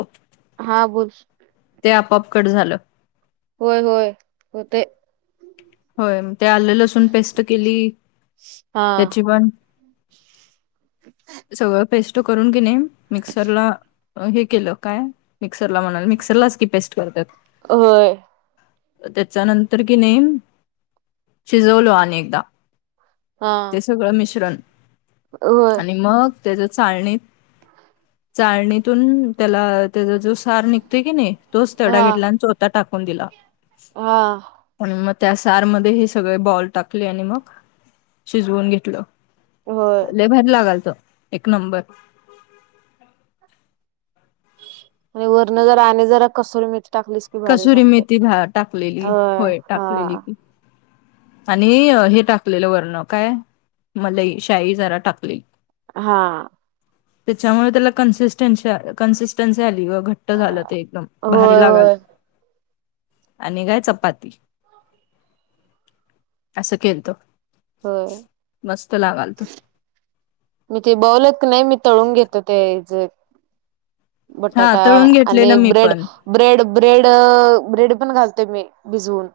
हो हा बोल ते आपापकट झालं होय होय हो ते होयग ते आले ल असून पेस्ट केली हा त्याची पण सगळं पेस्ट करून घेणे मिक्सरला हे केलं काय मिक्सरला म्हणाल मिक्सरलाच की पेस्ट करतात होय त्याच्यानंतर कि नेम शिजवलो अनेकदा हा सगळं मिश्रण होय आणि मग त्याच चालणीत चाळणीतून त्याला त्याचा जो सार निघतय की नाही तोच हा तेवढा घेतला आणि चोथा टाकून दिला हा आणि मग त्या सार मध्ये हे सगळे बॉल टाकले आणि मग शिजवून घेतलं होय ले भर लागाल त एक नंबर म्हण वरण जरा आने जरा कसवली मती टाकली कसुरी मेथी टाकलेली होय हा टाकले ली की आणि हे टाकलेलं वर्ण काय मला ह शाई जरा टाकले हा त्याच्यामुळे त्याला कन्सिस्टन्स कन्सिस्टन्सी आली व घट्ट झालं ते एकदम भारी होय लागायला होय आणि काय चपाती असं केतो हो मी ते बवल की नाही मी तळून घेतो ते जे हा बटाटा तळून आणि घेतलेलं मी ब्रेड पण ब्रेड ब्रेड ब्रेड पण घालते मी भिजवून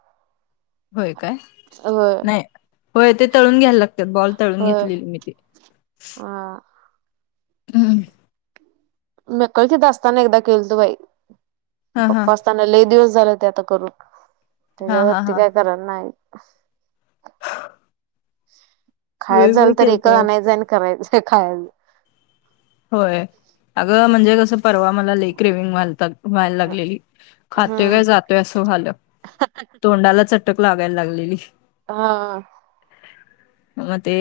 होय काय होय नाही होय ते तळून घ्याला लागत बॉल तळून होय घेतलेली मी ते हा हम्म म कलच दसताना एकदा खिलतू बाई हा हा पप्प ताना लले दिवस झाले ते आता करून हा हा त्याच्यावरती हा काय करणार नाही खायच विव झालंल तर एकच केलतोय आणायचं आणि करायचंय खायच होय अगं म्हणजे कसं परवा मला लेक रेविंग मालतात वयला लागलेली खातोय हम्म काय जातोय असं झालं तोंडाला चट अटक लागायला लागलेली हा मग ते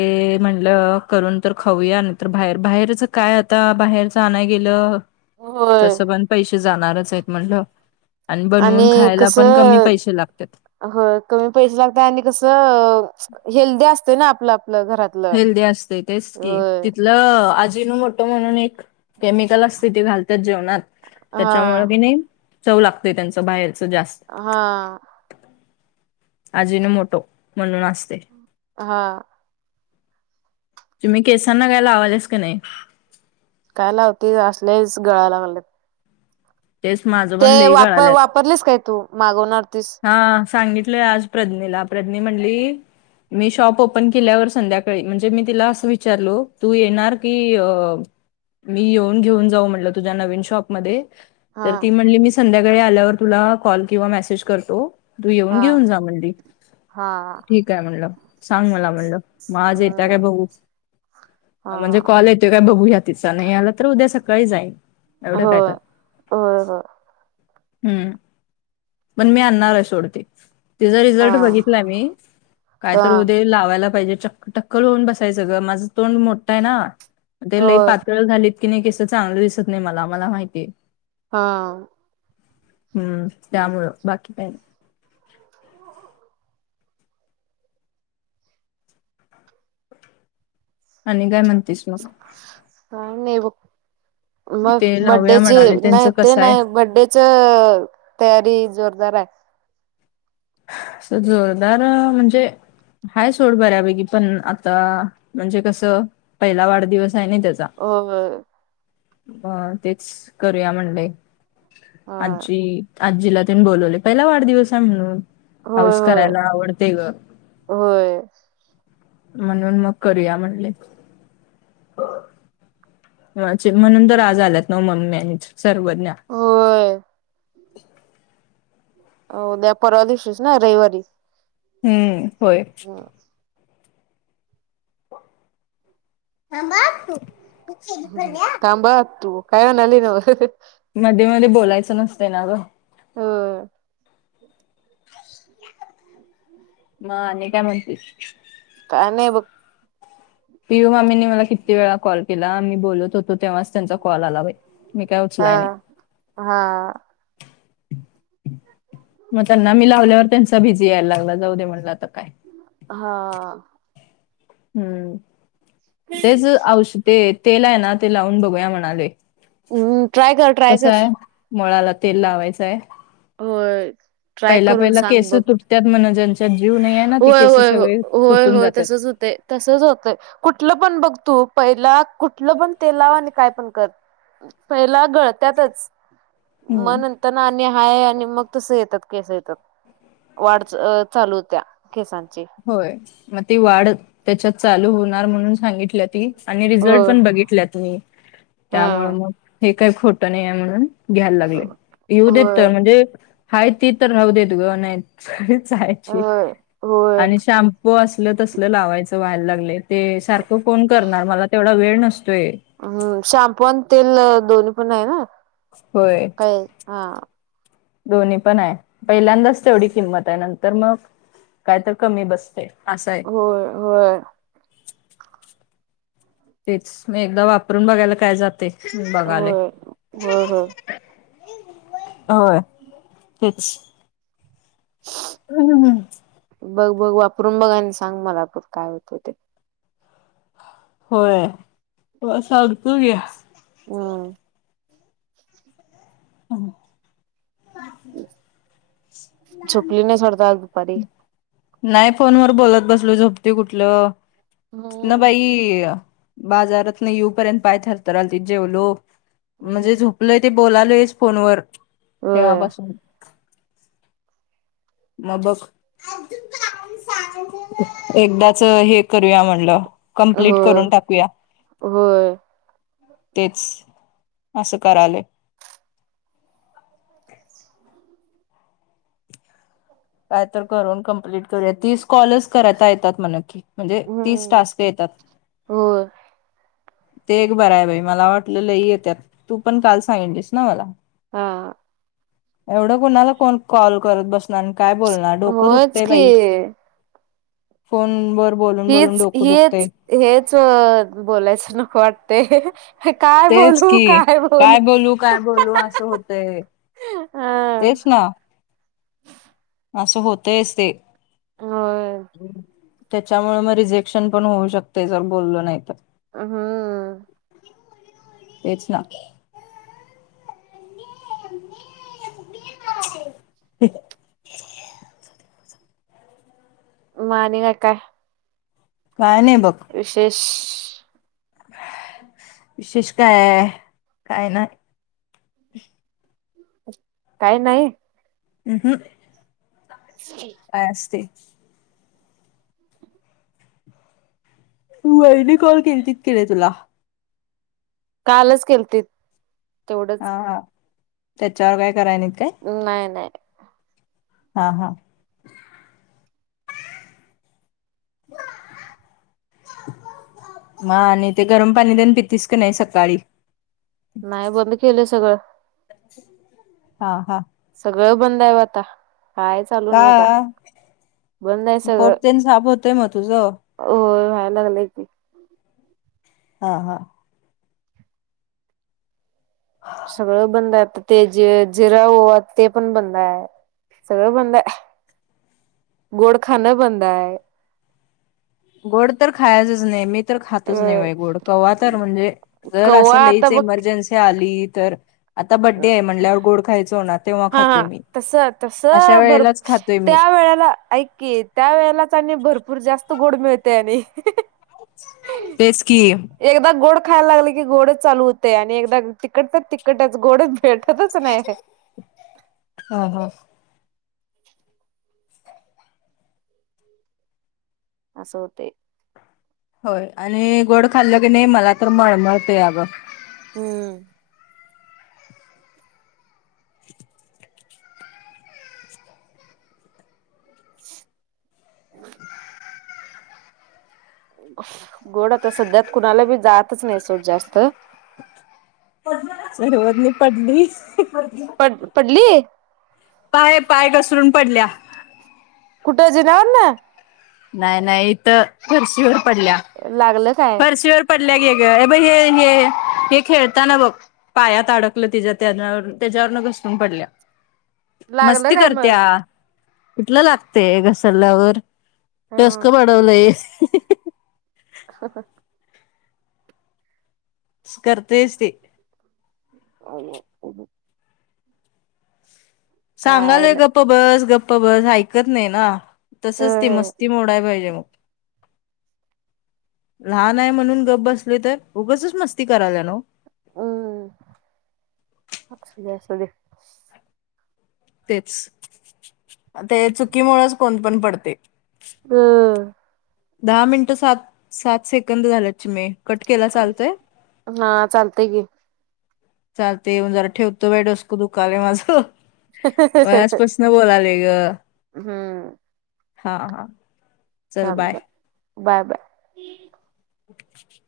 म्हंलं करून तर खाऊया नाही तर बाहेर बाहेरच काय आता बाहेर जाण गेलं होय तसं पण पैसे जाणारच आहेत म्हटलं आणि बनवून खायला पण कमी पैसे लागतात हो कमी पैसे लागत आणि कसं हेल्दी असते ना आपलं आपलं घरात हेल्दी असते तेच की तिथ ल आजीनू मोठं म्हणून एक केमिकल असते ते घालतात जेवणात हा त्याच्यामुळे की नाही चव लागतय त्यांच बाहेरच जास्त हा आजीून मोटो म्हणून असते हा तुम्ही केसांना गायला ला आवालेस का नाही काय लावते असल्याच गळायला लागले तेच माझं ते पण लेह ग वापर आल्यात वापरलीस काय तू मागवणार तीस हा सांगितले आज प्रज्ञेला प्रज्ञा म्हणली मी शॉप ओपन केल्यावर संध्याकाळी म्हणजे मी तिला असं विचारलो तू येणार की मी येऊन घेऊन जाऊ म्हटलं तुझ्या नवीन शॉपमध्येध्ये हा तर ती म्हणली मी संध्याकाळी आल्यावर तुला कॉल किंवा मेसेज करतो तू येऊन हा घेऊन जा म्हणली हा ठीक आहे म्हणलं सांग मला म्हणलं मग आज येतं काय हम्म बऊू हा म्हणजे कॉल येतो काय बघूया तिचा नाही आला तर उद्या सकाळी जाईल एवढं काय तर हो हो हम्म पण मी आणणार आहे सोडते तिचा हा रिझल्ट बघितला मी काय तर हा उद्या लावायला पाहिजे चक्कटक कल होऊन बसायचं ग माझं तोंड मोठं आहे ना ते लई होय पातळ झाली कि नाही केस चांगलं दिसत नाही मला मला माहिती हा हम्म त्यामुळ बाकी पा आणि काय म्हणतेस मग? काय नाही बघ ते मग लावूया बड्डेची म्हणाले त्यांचं नाही ते कसं आहे? नाही बडडे च तयारी जोरदार आहे अस जोरदार म्हणजे हाय सोड बऱ्यापैकी पण आता म्हणजे कसं पहिला वाढदिवस आहे ना त्याचा हो अ तेच करूया म्हणडे हा आजज आजीला त्यांनी बोलवले पहिला वाढदिवस आहे म्हणून होय हाऊस होय करायला आवडते ग होय म्हणून मग करूया म्हणले म्हणून तर आज आल्यात ना मम्मी आणि सर्वज्ञ होय हो द्या परवा दिवशस ना रविवारी हम्म होय हो थांब अतू हम् थांब ह आतू काय आणायला गिल्या बग मध्ये मध्ये बोलायचं नसते ना ग हा मग आणि काय म्हण्री का नाही बग पियू मामीनी मला किती वेळा कॉल केला मी बोलत होतो तेव्हाच त्यांचा कॉल आला बाई मी काय हा उचलाय नाही हा मग त्यांना मी लावल्यावर त्यांचा बीझी यायला लागला जाऊ दे म्हणला अता काय हा हम्म तेच औष ते तेल आहे ना ते लावून बघूया म्हणालोय हम् ट्राय कर ट्राय कर कसाय मुळाला तेल लावायचाय होय ट्राय पहिला करून पहिला सांग केस बघ तुटत्यात म्हण ज्यांच्यात जीव नाहीयाय होय होय हो होय होय तसच होतय तसच होतंय कुठलं पण बघ तू पहिला कुठलं पण तेल लाव आणि काय पण कर पहिला गळत्यातच मग हम्म. नंतर न आणि हाय आणि मग तसं येतात केस येतात वाढच अ चालू होत्या केसांची होय मग ती वाढ त्याच्यात चालू होणार म्हणून सांगितल्या ती आणि हो रिझल्ट पण बघितल्यात मी हा त्यामुळ मग हे काही खोट नाहीयाय म्हणून घ्यायला लागलय येऊ देत होय तर म्हणजे हाय ती तर राहु देत ग नाही तर सगळीच जायची [unintelligible] होय [unintelligible] आणि शॅम्पू असलं तसलं लावायचं व्हायला लागलय ते सारखं कोण करणार मला - तेवढा वेळ नसतोय हम्म शॅम्पू आणि तेल दोन्ही पण हाय होय होय [unintelligible] हा दोन्ही पण हाय पहिल्यांदाच तेवढी किंमत आहे नंतर मग काय तर कमी बसतय असाय होय होय तेच म एकदा वापरून बघायला काय जातय बघालोय होय होय होय होय तेच [unintelligible] बघ बघ वापरून बघ आणि सांग मला आप काय होतंय ते होय त सगतो की हम [inaudible] झोपली नईस वाटत आज दुपारी नाही फोनवर बोलत बसलो झोपतय कुठलं तीथन हो बाई बाजारातनं येऊपर्यंत पाय थरथरालतीत जेवलो म जे हो. झोप लोय ते बोलालयच फोनवर होय तेव्हापासून म बग एकदाच हे करूया म्हणलं कम्प्लीट होय करून टाकूया होय. तेच असं करायलोय काय तर करून कंप्लीट करूया तीस कॉलस करता येतात म्हण की म्हणजे तीस हम्म. टास्क येतात होय ते एक बरं आहे बाई मला वाटलं लई येत्यात तू पण काल सांगीतलीस ना मला हा एवढं कुणाला कोण कॉल करत बसणार काय बोलणार डोकं होयच दुखतय की बाई फोन वर बोलून बोलून हीच डोक दुखतय हीच हेच बोलायचं नको वाटतय तेच की काय बोलू काय बोलू असं होतय हा तेच ना असं होतयच ते होय त्याच्यामुळे मग रिजेक्शन पण होऊ शकते जर बोलल नाही तर.... अ हा.... तेच ना.... ते..... मानेला का? काय नाही बघ? विशेष.... विशेष काय आहे? काय नाही? हम..... ह [unintelligible] काय असते? तू वईने कॉल केली की नाही तुला? कालच केलते... हा हा त्याच्यावर काय कराय नाही काय? नाही नाही.... हा हा.... ह [unintelligible] म आणि ते गरम पाणी देन पतीस का नाही सकाळी? नाही बंद केलं सगळं..... हा हा... सगळं बंद आहे आता काय चालू का नाही आता बंद आहे सगळं? साप होतय मग तुझं.... हो व्हायला लागलय..... हा हा... सगळं बंद आहे ते जे जिरा ओवा ते पण बंद आहे.... सगळं बंद आहे गोड खणं बंद आहे.... गोड तर खायचच नाही मी तर खातच नाही अ बा गोड कव तर म्हणजे जर कव्वा असं आता लईच बघ इमर्जन्सी आली तर.... आता बड्डे आहे म्हटल्यावर गोड खायचं होणार.... तेव्हा हा हा खातोय मी तस तस अशा बर वेळेलाच खातोय मी त्या वेळेला ऐककी.... त्या वेळेलाच आणि भरपूर जास्त गोड मिळतय आणि.... तेच की एकदा गोड खायला लागले की गोड चालू होते आणि एकदा तिकट तिकखटच गोड भेटतच नाही.... हा हा.... असं होतय.... होय आणि गोड खाल्लं की नाही मला तर मळमळतय बग.... हम्म.... [unintelligible] [inaudible] गोड तर सध्यात कुणाला बी जातच नाही सोड जास्त जरत नाही पडली [inaudible] पड पडली.... पाय पाय घसरून पडल्या... कुठन जीण्यावरून? नाही नाही इथं फरशीवर पडलीय... लागलं काय? शी वर पडल्या गे ग ब हे हे हे खेळताना बघ [unintelligible] पायात अडकलं त्याच्या त्या त्याच्यावरन घसरून पडल्या.... लागलं मस्ती काय करतीया मग? कुठलं लागतय घसरल्यावर.... हा टसक पाडवलंय [unintelligible] हां.. हां करतेयच ते [unintelligible] काय सांगालोय नाही गप्प बस गप्प बस ऐकत नाही ना तसच ते मस्ती मोडाय पाहिजे मग लहान आहे म्हणून गप बसले तर उगच मस्ती करायला न [unintelligible] असू दे तेच [inaudible] ते चुकीमुळेच कोण पण पडतय? हम् दहा मिनटं सात सात सेकंद झाल्यात चिमे कट केला चालतय. हा चालतय की, चालतय येऊन जरा ठेवतो बाई डोसक दुखल माझं मला [unintelligible] न बोलालोय ग हम्म हा हा चल बाय चालतंय बाय बाय [unintelligible]